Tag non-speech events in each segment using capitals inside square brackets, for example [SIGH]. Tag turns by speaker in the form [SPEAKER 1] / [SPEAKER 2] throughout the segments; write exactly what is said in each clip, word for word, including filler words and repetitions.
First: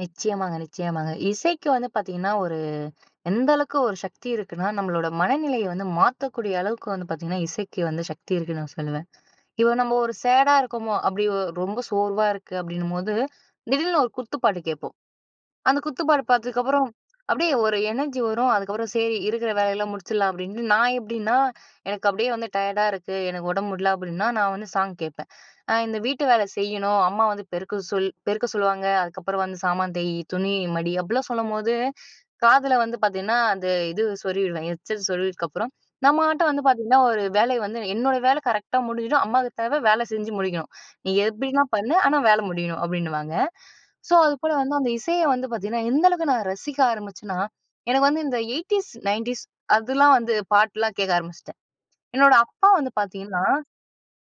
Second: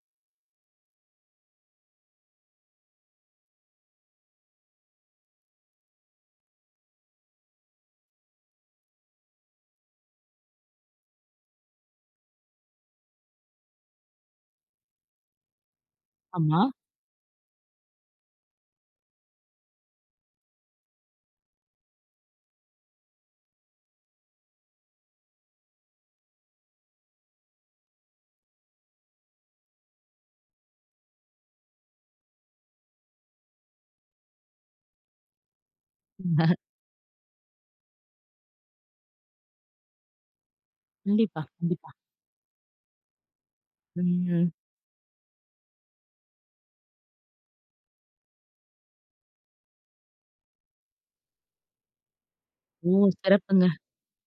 [SPEAKER 1] நிச்சயமாங்க, நிச்சயமாங்க. இசைக்கு வந்து பார்த்தீங்கன்னா, ஒரு எந்த அளவுக்கு ஒரு சக்தி இருக்குன்னா, நம்மளோட மனநிலைய வந்து மாத்தக்கூடிய அளவுக்கு வந்து பார்த்தீங்கன்னா, இசைக்கு வந்து சக்தி இருக்குன்னு நான் சொல்லுவேன். இப்போ நம்ம ஒரு சேடா இருக்கோமோ! அப்பிடி ஒ ரொம்ப சோர்வா இருக்கு அப்பிடின்னும்போது, திடீர்னு ஒரு குத்துப்பாட்டு கேட்போம். அந்த குத்துப்பாடு
[SPEAKER 2] ஆமா.
[SPEAKER 1] பார்த்ததுக்கப்புறம் அப்பிடியே ஒரு எனர்ஜி வரும், அதுக்கப்புறம் சரி இருக்கிற வேலையிலாம் முடிச்சிர்லாம் அப்பிடின்ட்டு நான் எப்பிடின்னா, எனக்கு அப்பிடியே வந்து டயர்டா இருக்கு, எனக்கு உடம்பு முடியல அப்பிடின்னா, நான் வந்து சாங் கேட்பேன். அ இந்த வீட்டு வேல செய்யணும், அம்மா வந்து பெருக்க சொல் பெருக்க சொல்லுவாங்க. அதுக்கப்புறம் வந்து சாமான் தேய், துணி மடி அப்பிடிலாம் சொல்லும்போது, காதில வந்து பார்த்தீங்கன்னா, அந்த இது சொருவிடுவேன். ஹெட்செட் சொருவினதுக்கப்பறம் நம்மட்ட
[SPEAKER 2] [CHUCKLES]
[SPEAKER 1] வந்து பார்த்தீங்கன்னா ஒரு வேலை வந்து, என்னோட வேலை கரெக்ட்டா முடிஞ்சுடும். அம்மாவுக்கு தேவை வேல செஞ்சு முடிக்கணும். நீ
[SPEAKER 2] கண்டிப்பா,
[SPEAKER 1] எப்பிடினா
[SPEAKER 2] கண்டிப்பா.
[SPEAKER 1] பண்ணு. ஆனா வேலை முடியணும் அப்பிடின்னுவாங்க. ஸோ, அதுபோல
[SPEAKER 2] ம்.
[SPEAKER 1] வந்து அந்த இசைய வந்து பார்த்தீங்கன்னா எந்த அளவுக்கு நான் ரசிக்க ஆரம்பிச்சன்னா, எனக்கு வந்து இந்த எய்ட்ட்டீஸ், நயன்டீஸ் அதுலாம் வந்து பாட்டுலாம் கேட்க ஆரம்பிச்சுட்டேன். என்னோட அப்பா
[SPEAKER 2] ஓ!
[SPEAKER 1] வந்து பார்த்தீங்கன்னா,
[SPEAKER 2] சிறப்புங்க.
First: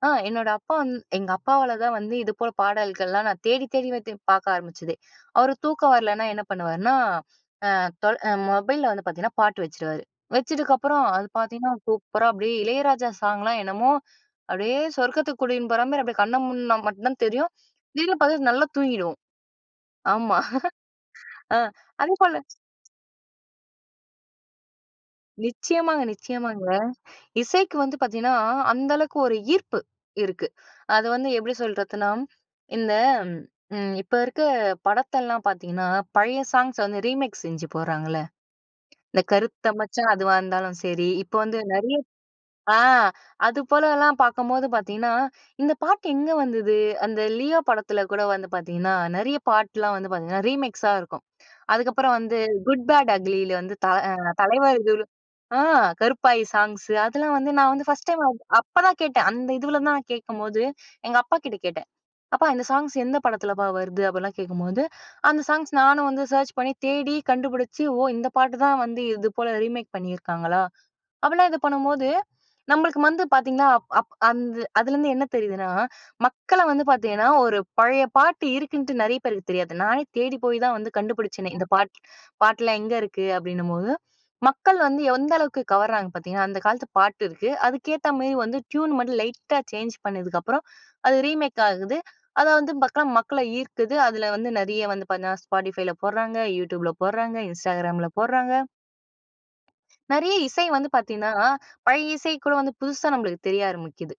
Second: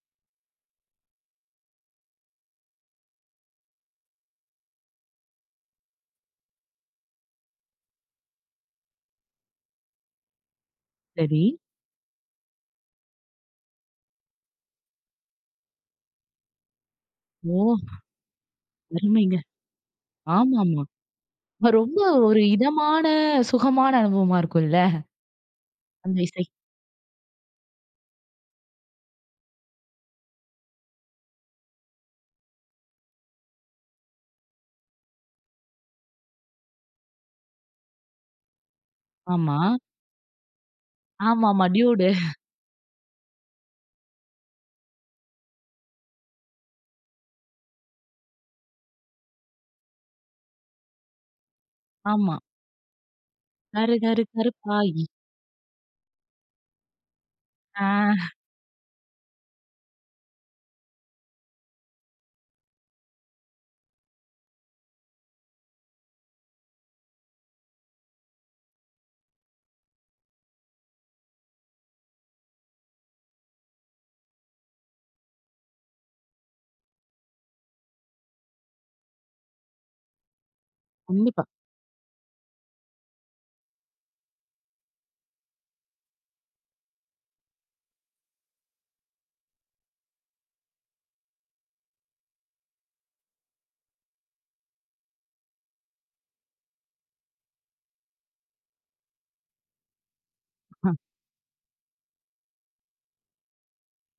[SPEAKER 1] அ என்னோட அப்பா வந் எங்க அப்பாவால தான் வந்து இது போல் பாடல்கள்லாம் நான் தேடி, தேடி வந்து பார்க்க ஆரம்பிச்சதே. அவரு தூக்கம் வரலன்னா என்ன பண்ணுவாருன்னா, அ தொ அ மொபைல்ல வந்து பார்த்தீங்கன்னா பாட்டு வச்சுருவாரு. வச்சதுக்கப்புறம் அது
[SPEAKER 2] சரி.
[SPEAKER 1] பார்த்தீங்கன்னா, சூப்பரா அப்பிடியே இளையராஜா சாங்லாம் என்னமோ, அப்பிடியே சொர்க்கத்துக்கு கூடின்னு போறமாரி அப்பிடியே கண்ண மூட்னா மட்டும் தான் தெரியும்.
[SPEAKER 2] ஓ!
[SPEAKER 1] திடீர்னு பார்த்தா நல்லா தூங்கிடுவோம்.
[SPEAKER 2] அருமைங்க.
[SPEAKER 1] ஆமா.
[SPEAKER 2] ஆமாமா.
[SPEAKER 1] [CHUCKLES] அ
[SPEAKER 2] ரொம்ப
[SPEAKER 1] அதேபோல
[SPEAKER 2] ஒரு இதமான, சுகமான அனுபவமா இருக்கும்ல.
[SPEAKER 1] நிச்சயமாங்க,
[SPEAKER 2] அந்த இசை.
[SPEAKER 1] நிச்சயமாங்க. இசைக்கு வந்து பார்த்தீங்கன்னா, அந்த அளவுக்கு ஒரு ஈர்ப்பு இருக்கு. அது வந்து எப்பிடி சொல்றதுன்னா இந்த ம். இப்ப இருக்க படத்தெல்லாம் பார்த்தீங்கன்னா, பழைய சாங்ஸ வந்து ரீமிக்ஸ் செஞ்சு போடுறாங்கள்ல, இந்த
[SPEAKER 2] ஆமா.
[SPEAKER 1] கருத்த மச்சான் அதுவா இருந்தாலும் சரி, இப்போ வந்து
[SPEAKER 2] ஆமாமா
[SPEAKER 1] நிறைய
[SPEAKER 2] "Dude".
[SPEAKER 1] ஆ து போலலாம் பார்க்கும்போது பார்த்தீங்கன்னா, இந்த பாட்டு எங்க வந்தது? அந்த லியோ படத்தில கூட வந்து பார்த்தீங்கன்னா, நிறைய பாட்டுலாம் வந்து பார்த்தீங்கன்னா ரீமிக்ஸா இருக்கும். அதுக்கப்புறம்
[SPEAKER 2] ஆமா.
[SPEAKER 1] வந்து Good Bad Ugly வந்து த அ
[SPEAKER 2] கருகரு
[SPEAKER 1] தலைவா
[SPEAKER 2] கருப்பாயி.
[SPEAKER 1] ஆ, கருப்பாயி சாங்ஸு அதெல்லாம் வந்து நான்
[SPEAKER 2] ஆ.
[SPEAKER 1] வந்து ஃபர்ஸ்ட் டைம்
[SPEAKER 2] [CHUCKLES]
[SPEAKER 1] அப்பதான் கேட்டேன். அந்த இதுவுல தான் நான் கேட்கும்போது எங்க அப்பாகிட்ட கேட்டேன். அப்பா இந்த சாங்ஸ் எந்த படத்துலப்பா வருது? அப்பிடிலாம் கேட்கும்போது, அந்த சாங்ஸ் நானும் வந்து சர்ச் பண்ணி தேடி கண்டுபிடிச்சு, ஓ! இந்த பாட்டு தான் வந்து இது போல ரீமேக் பண்ணியிருக்காங்களா! அப்பிடிலாம் இதை பண்ணும்போது, நம்மளுக்கு வந்து பார்த்தீங்கன்னா, அப் அந் அதுலருந்து என்ன தெரியுதுன்னா, மக்கள வந்து பார்த்தீங்கன்னா, ஒரு பழைய பாட்டு இருக்குன்ட்டு நிறைய பேருக்கு தெரியாது. நானே தேடி போய் தா ன் வந்து
[SPEAKER 2] கண்டிப்பா.
[SPEAKER 1] கண்டுபிடிச்சேனே! இந்த பாட்டு பாட்டெலாம் எங்கே இருக்கு? அப்பிடின்னும்போது, மக்கள் வந்து எந்த அளவுக்கு கவறாங்க பார்த்தீங்கன்னா, அந்த காலத்து பாட்டு இருக்கு. அதுக்கேத்தமாரி வந்து ட்யூன் மட்டும் லைட்டா சேஞ்ச் பண்ணதுக்கு அப்புறம், அது ரீமேக் ஆகுது அத வந்து பக்கா மக்கள ஈர்க்குது. அதில வந்து நிறைய வந்து பார்த்தன்னா, Spodtifyல போட்றாங்க, YouTubeல போட்றாங்க. Instagramல போட்றாங்க. நிறைய இசை வந்து
[SPEAKER 2] ஆ.
[SPEAKER 1] பார்த்தீங்கன்னா பழைய இசை கூட வந்து புதுசா நம்மளுக்கு தெரிய ஆரம்பிக்குது.